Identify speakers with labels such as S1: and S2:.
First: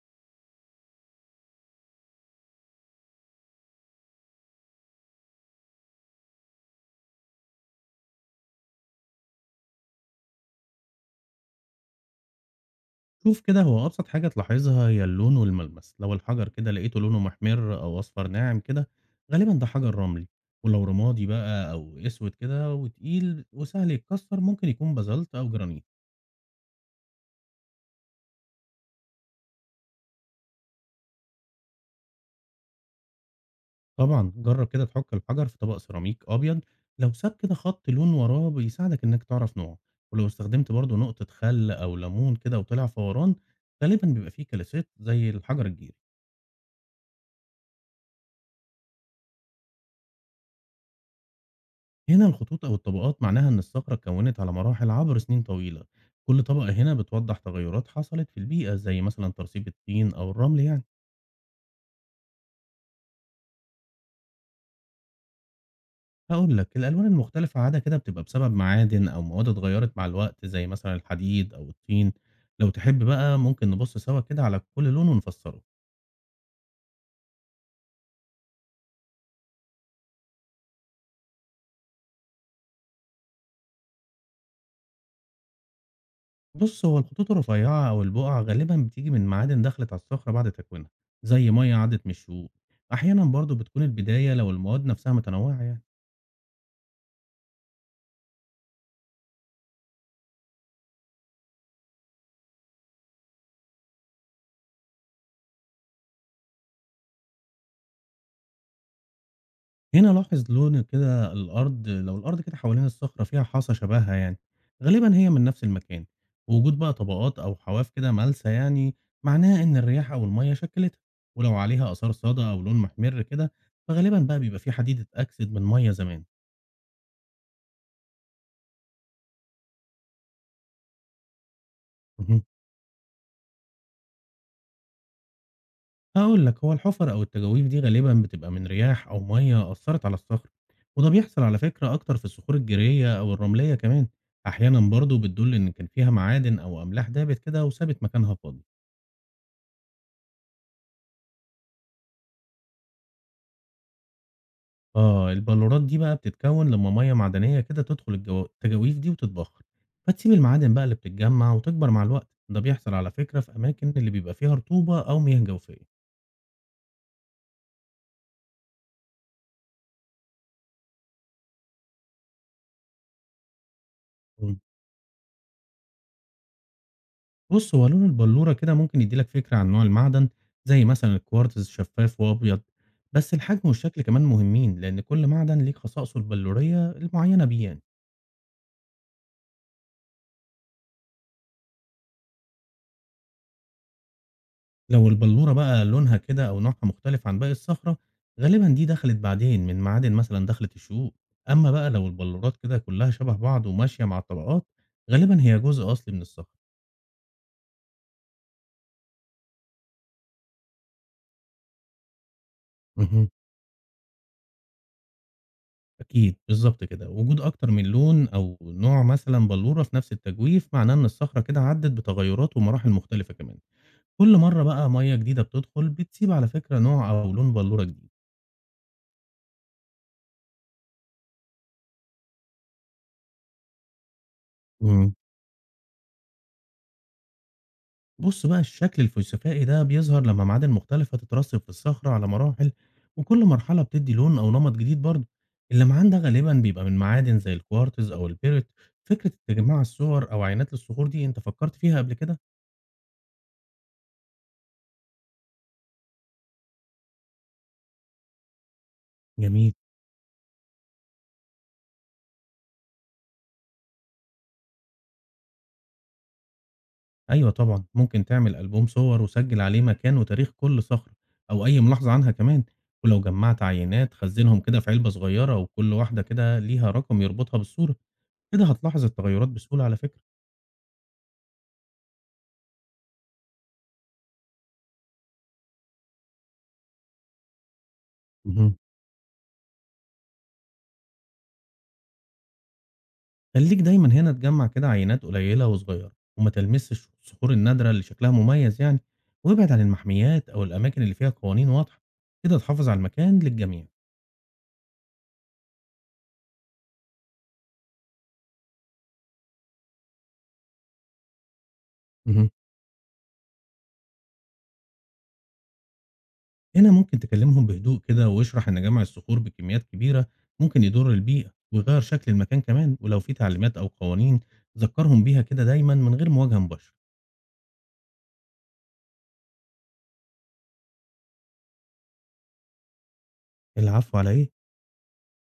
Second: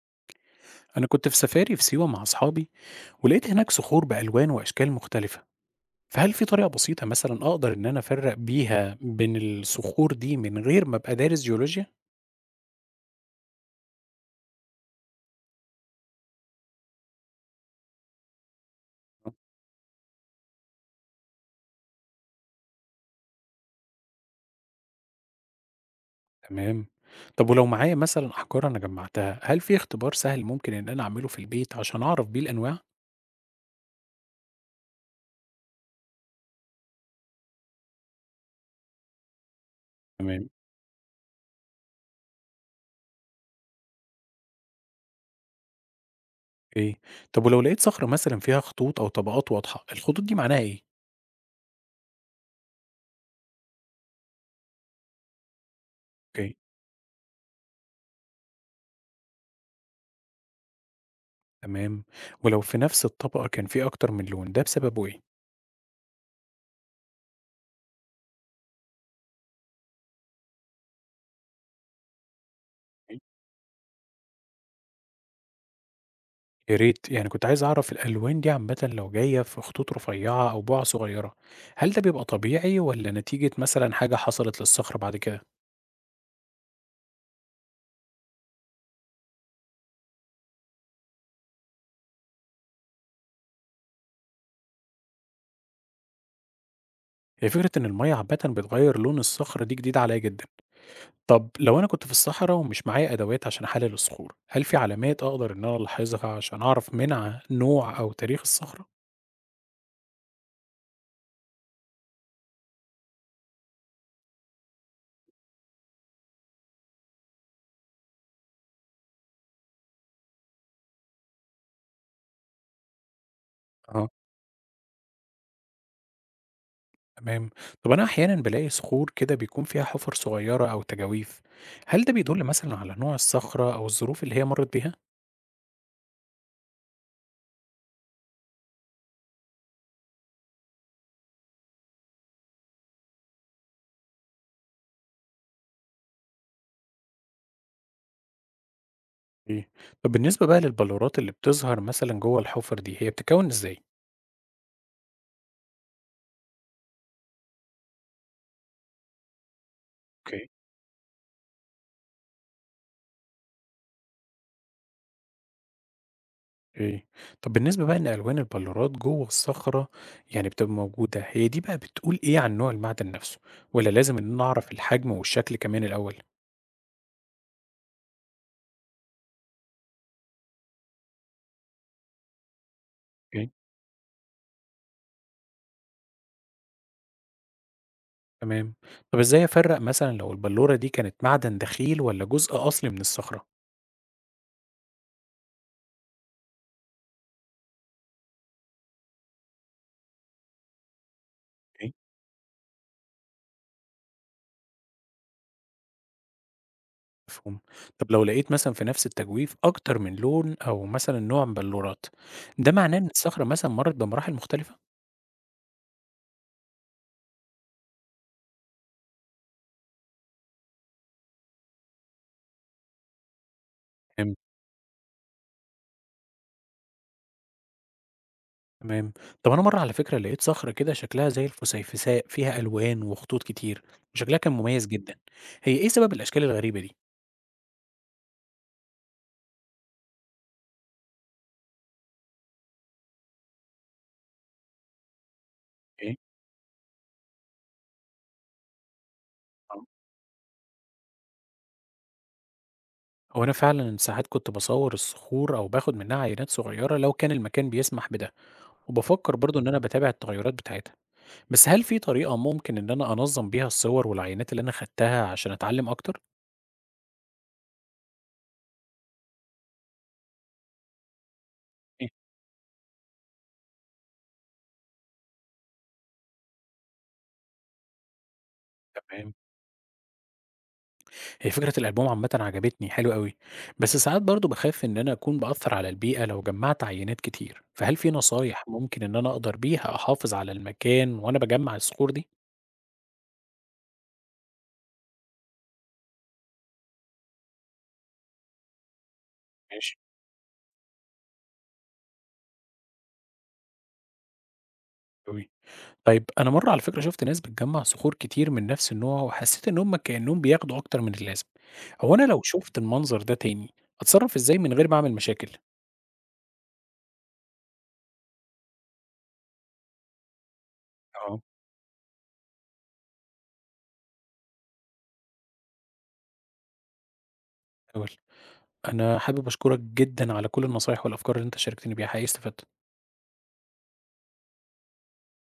S1: أنا كنت في سفاري في سيوة مع أصحابي، ولقيت هناك صخور بألوان وأشكال مختلفة. فهل في طريقة بسيطة مثلا أقدر إن أنا أفرق بيها بين الصخور دي من غير ما أبقى دارس جيولوجيا؟
S2: شوف كده، هو أبسط حاجة تلاحظها هي اللون والملمس. لو الحجر كده لقيته لونه محمر أو أصفر ناعم كده، غالبا ده حجر رملي. ولو رمادي بقى أو أسود كده وتقيل وسهل يتكسر، ممكن يكون بازلت أو جرانيت.
S1: تمام. طب ولو معايا مثلا أحجار أنا جمعتها، هل في اختبار سهل ممكن إن أنا أعمله في البيت عشان أعرف بيه الأنواع؟
S2: طبعا جرب كده تحك الحجر في طبق سيراميك أبيض، لو ساب كده خط لون وراه بيساعدك إنك تعرف نوعه. ولو
S1: تمام.
S2: استخدمت برضه نقطة خل أو ليمون كده وطلع فوران، غالبا بيبقى فيه كالسيت زي الحجر الجيري.
S1: إيه. طب ولو لقيت صخرة مثلا فيها خطوط أو طبقات واضحة، الخطوط دي معناها إيه؟
S2: هنا الخطوط أو الطبقات معناها إن الصخرة اتكونت على مراحل عبر سنين طويلة. كل
S1: أوكي.
S2: طبقة هنا بتوضح تغيرات حصلت في البيئة، زي مثلا ترسيب الطين أو الرمل يعني.
S1: تمام. ولو في نفس الطبقة كان في أكتر من لون، ده بسببه إيه؟
S2: هقول لك الألوان المختلفة عادة كده بتبقى بسبب معادن أو مواد اتغيرت مع الوقت، زي مثلا الحديد أو الطين. لو تحب بقى ممكن نبص سوا كده على كل لون ونفسره.
S1: يا ريت. يعني كنت عايز أعرف الألوان دي عامةً لو جاية في خطوط رفيّعة أو بُقع صغيّرة، هل ده بيبقى طبيعي والّا نتيجة مثلًا حاجة حصلت للصخر بعد كده؟
S2: بص، هو الخطوط الرفيعة أو البقع غالبا بتيجي من معادن دخلت على الصخرة بعد تكوينها، زي مية عدت من الشقوق. أحيانا برضو بتكون البداية لو المواد نفسها متنوعة يعني.
S1: هي فكرة إن المَيّة عامةً بتغيّر لون الصخر دي جديدة عليّا جدًا. طب لو أنا كنت في الصحرا ومش معايا أدوات عشان أحلل الصخور، هل في علامات أقدر إن أنا ألاحظها عشان أعرف منع نوع أو تاريخ الصخرة؟
S2: هنا لاحظ لون كده الأرض، لو الأرض كده حوالين الصخرة فيها حصى شبهها يعني، غالبا هي من نفس المكان. ووجود بقى طبقات أو حواف كده ملسة يعني، معناها إن الرياح أو المية شكلتها. ولو عليها آثار صدى أو لون محمر كده،
S1: آه،
S2: فغالبا بقى بيبقى فيه حديد اتأكسد من مية زمان.
S1: تمام. طب أنا أحيانًا بالاقي صخور كده بيكون فيها حفر صغيّرة أو تجاويف، هل ده بيدل
S2: مهم.
S1: مثلًا على نوع الصخرة أو الظروف اللي هي مرّت بيها؟
S2: هقول لك، هو الحفر أو التجاويف دي غالبا بتبقى من رياح أو مية أثرت على الصخرة، وده بيحصل على فكرة أكتر في الصخور الجيرية أو الرملية كمان. أحيانا برضه بتدل إن كان فيها معادن أو أملاح دابت كده وسابت مكانها فاضي.
S1: إيه. طب بالنسبة بقى للبلورات اللي بتظهر مثلًا جوّه الحُفَر دي، هي بتتكوّن إزاي؟
S2: آه، البلورات دي بقى بتتكون لمّا مَيّة معدنية كده تدخل الجو التجاويف دي وتتبخر، فتسيب
S1: أوكي.
S2: المعادن بقى اللي بتتجمّع وتكبر مع الوقت. ده بيحصل على فكرة في أماكن اللي بيبقى فيها رطوبة أو مياه جوفية.
S1: إيه. طب بالنسبة بقى إن ألوان البلورات جوّه الصخرة يعني بتبقى موجودة، هي دي بقى بتقول إيه عن نوع المعدن نَفْسه والّا لازم إن أنا
S2: إمم.
S1: أعرف الحجم والشكل كمان الأول؟
S2: بُص، هو لون البلورة كده ممكن يدّي لك فكرة عن نوع المعدن، زي مثلًا الكوارتز شفاف وأبيض، بس
S1: أوكي.
S2: الحجم والشكل كمان مهمين، لأن كل معدن ليه خصائصه البلورية المعينة بيه يعني.
S1: تمام. طب إزاي أفرّق مثلًا لو البلورة دي كانت معدن دخيل والّا جزء أصلي من الصخرة؟
S2: لو البلورة بقى لونها كده أو نوعها مختلف عن باقي الصخرة، غالبا دي دخلت بعدين من معادن مثلا دخلت الشقوق. أما بقى
S1: أوكي.
S2: لو البلورات كده كلها شبه بعض وماشية مع الطبقات، غالبا هي جزء أصلي من الصخرة.
S1: مفهوم. طب لو لقيت مثلًا في نَفْس التجويف أكتر من لون أو مثلًا نوع من بلورات، ده معناه إن
S2: مهم.
S1: الصخرة مثلًا مرّت بمراحل مختلفة؟
S2: أكيد بالظبط كده، وجود أكتر من لون أو نوع مثلا بلورة في نفس التجويف معناه إن الصخرة كده عدت بتغيرات ومراحل مختلفة كمان. كل
S1: فهمت.
S2: مرة بقى مية جديدة بتدخل بتسيب على فكرة نوع أو لون بلورة
S1: تمام. طب انا مره على فكره لقيت صخره كده شكلها زي الفسيفساء فيها الوان وخطوط كتير، وشكلها كان مميز جدا.
S2: جديد.
S1: هي ايه سبب الاشكال الغريبه دي؟
S2: بُص بقى، الشكل الفسفائي ده بيظهر لمّا معادن مختلفة تترسب في الصخرة على مراحل، وكل مرحلة بتدي لون أو نمط جديد برضه. اللمعان
S1: ايه.
S2: ده غالبًا بيبقى من معادن زي الكوارتز أو البيريت. فكرة تجميع
S1: آه.
S2: الصور أو عينات للصخور دي أنت فكرت فيها قبل كده؟
S1: هو انا فعلا ساعات كنت بصور الصخور او باخد منها عينات صغيره لو كان المكان بيسمح بده، وبفكر برضو ان
S2: جميل.
S1: انا بتابع التغيرات بتاعتها. بس هل في طريقه ممكن ان انا انظم بيها الصور والعينات اللي انا خدتها عشان اتعلم اكتر؟
S2: أيوه طبعًا، ممكن تعمل ألبوم صور وسجل عليه مكان وتاريخ كل صخرة أو أي
S1: إيه؟
S2: ملاحظة عنها كمان. ولو جمعت عينات خزنهم كده في علبة صغيرة وكل واحدة كده ليها رقم يربطها بالصورة، كده هتلاحظ
S1: تمام.
S2: التغيرات بسهولة على فكرة.
S1: هي فكرة الألبوم عامةً عجبتني، حلوة أوي، بس ساعات برضه باخاف إن أنا أكون بأثّر على البيئة لو جمّعت عينات كتير، فهل في نصايح
S2: مهم.
S1: ممكن إن أنا أقدر بيها أحافظ على المكان وأنا باجمّع الصخور دي؟
S2: خليك دايما هنا تجمع كده عينات قليلة وصغيرة، وما تلمسش الصخور النادرة اللي شكلها مميز يعني، وابعد عن
S1: ماشي.
S2: المحميات أو الأماكن اللي فيها قوانين واضحة. كده تحافظ على المكان للجميع.
S1: أوي. طيب أنا مرّة على فكرة شُفت ناس بتجمّع صخور كتير من نفس النوع وحسيت إن هُم كإنّهم بياخدوا أكتر من اللازم، هو أنا لو
S2: مهم.
S1: شُفت المنظر ده تاني أتصرّف إزاي من غير ما أعمل مشاكل؟
S2: هنا ممكن تكلمهم بهدوء كده واشرح إن جمع الصخور بكميات كبيرة ممكن يضر
S1: آه.
S2: البيئة ويغير شكل المكان كمان. ولو في تعليمات أو قوانين ذكرهم بيها كده دايما من غير مواجهة مباشرة.
S1: أوي. أنا حابب أشكرك جدًا على كل النصايح والأفكار اللي أنت شاركتني بيها، حقيقي استفدت.
S2: العفو على إيه؟